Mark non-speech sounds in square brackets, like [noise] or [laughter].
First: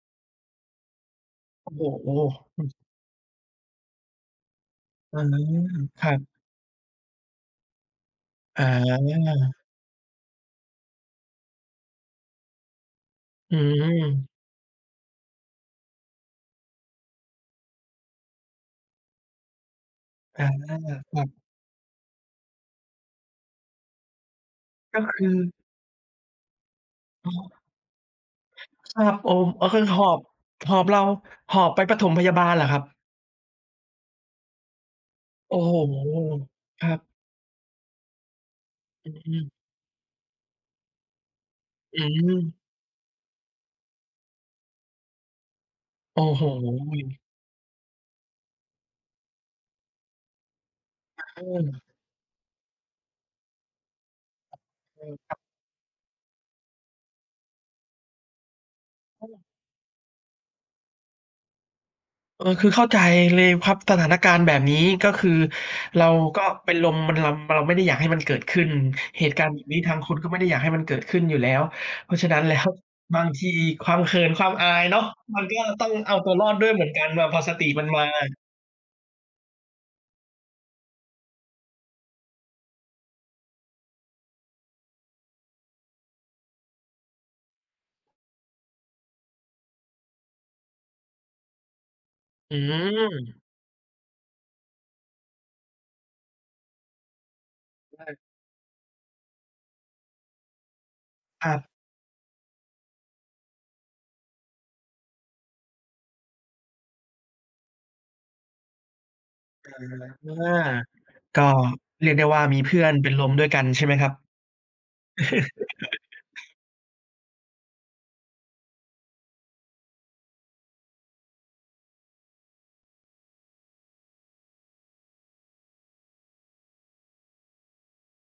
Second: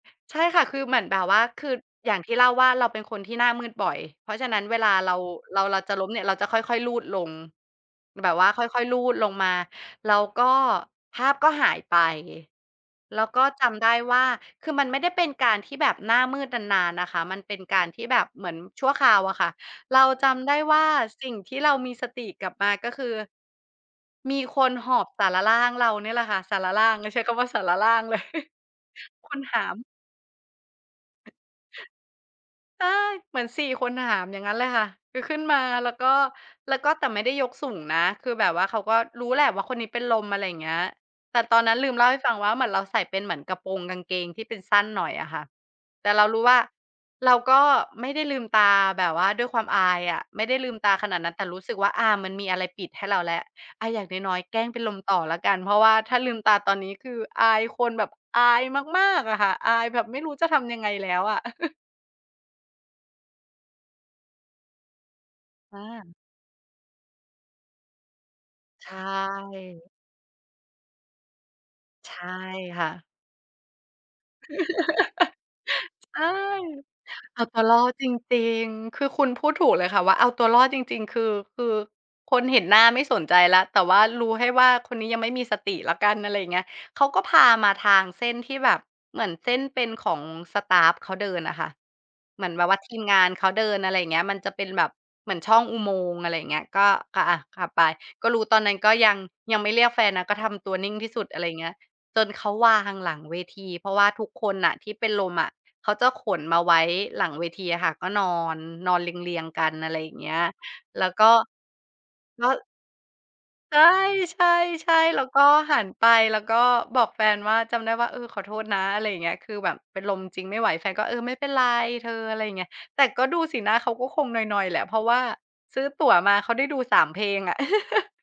ใช่ค่ะ คือเหมือนแบบว่า คโืออ้โอฮ! ย่างที่เล่าอืว่า อ เราเป็นคนที่หน้ามืดบ่อย เพราะฉะนั้น เวลาเรอา ืม เรา เราจะคล้รมัเนีบ ่ย เราจะค่อย ๆ รูดลง แบบว่าอค๋่อย ๆ รูดลงมา อ แล้วก็ ภาพก็หายไป แล้วก็อืจำได้ว่า ม คือมันไม่ได้เป็นการที่แบบหน้ามืดนาน ๆ นะคะ มันเป็นการที่แบบเหมือนชั่วคราวอะค่ะ เราจอ๋อ ำได้ว่า ครัสิ่บ งที่เรามีสติกลับมา ก็คือ มีคนหก็อบคสืารรอ ่างเรานี่แหละค่ะ สารร่างเนี่ย ใช้อ๋คำว่า อ สารร่าง เลย [chuckles] ชาบ คโอนม หาอ๋อ คือม หอบ หอบเรา หอบไปปฐมพยาบาลเหรอครับ? ใต้ เหมือน 4 คนหาม อย่างงั้นเลยค่ะ คือขึ้นโอม้าโฮ! แล้วก็ แล้วครกั็ บ แต่ไม่ได้ยกสูงนะ คือแบบว่าเขาก็อืรู้แหละม ว่า คนนี้เป็นลม อะไรเงี้ย แต่ตอนนั้น ลือมืเล่าให้ฟังว่อ า เหมือนเราใส่เป็นเหมือนกระโปรงกางเกงที่เป็นสั้นหน่อยอะค่ะ แต่โอเ้รารูโ้ว่า ฮ! เราก็ ไม่ได้ลืมตาแบบว่าด้วยความอายอะ ไม่ได้ลืมตาขนาดนั้น เแต่รู้สึกออ ว่า อา มันมีอะไรปิดให้เราแล้ว อา อย่างน้อย ๆ แกล้งเป็นลมอืม ต่อครแลับ ้วกัน เพราะว่าถ้าลืมตาตอนนี้ คืออายคนแบบอายมาก ๆ อะค่ะ อายแบบไม่รู้จะทำยังไงแล้วอะ [chuckles] เออ คือเข้าใจเลยพับ สถานการณ์แบบนี้ ก็คืออเราา ก็ เป็นลม มันรำ เราไม่ได้อยากให้มันเกิดขึ้น ใชเหตุการณ์แบบนี้่ ทางคุณก็ไม่ได้อยากให้มันเกิดขึ้นอยู่แล้ว เใพชราะฉะ่นั้น แล้ว ค่ะ บางทีความเขิน ความอายเนาะ [laughs] มันก็ยังต้องเอาใช่ ตัวรอดด้วยเหมือนกัน แบบพเออาสตัตวิรอมันดมจาอะ ริง ๆ คือคุณพูดถูกเลยค่ะว่า เอาตัวรอดจริง ๆ คือ คือคนเห็นหน้า ไม่สนใจแล้ว แต่ว่ารู้แค่ว่า คนนี้ยังไม่มีสติแล้วกัน อะไรอย่างเงี้ย เขาก็พามาทางเส้นที่แบบเหมือนเส้นเป็นของสตาฟเขาเดินน่ะค่ะ เหมือนอืแบบว่าทีมงานม เขาเดิน อะไรอย่างเงี้ย มันจะเป็นแบบเหมือนช่องอุโมงค์ อะไรอย่างเงี้ย ก็ อะ ๆ ขับไป ใช่ ก็รู้ ตอนนั้นก็ยัง ยังไม่เรียกแฟนนะ ก็ทำตัวนิ่งที่สุด อะไรครับ เงี้ย จนเขาวางหลังเวที เพราะว่าทุกคนน่ะที่เป็นลมอะ เขาจะขนมาไว้หลังเวทีอะค่ะ ก็นอน นอนเรียง ๆ กอั๋น อะไรอย่างเงีอ ้ย แล้วก็ ก็ เรียกได้ว่า แล้ว มีเพื่อนเป็นลมด้วยกัน ใชใช่ไหมครับ? [laughs] ่ ๆ ๆ แล้วก็หันไป แล้วก็บอกแฟนว่า จำได้ว่า "เออ ขอโทษนะ" อะไรเงี้ย "คือแบบเป็นลมจริง ไม่ไหว" แฟนก็ "เออ ไม่เป็นไร เธอ" อะไรเงี้ย แต่ก็ดูสีหน้าเขาก็คงนอย ๆ แหละ เพราะว่าซื้อตั๋วมา เขาได้ดู 3 เพลงอะ [laughs]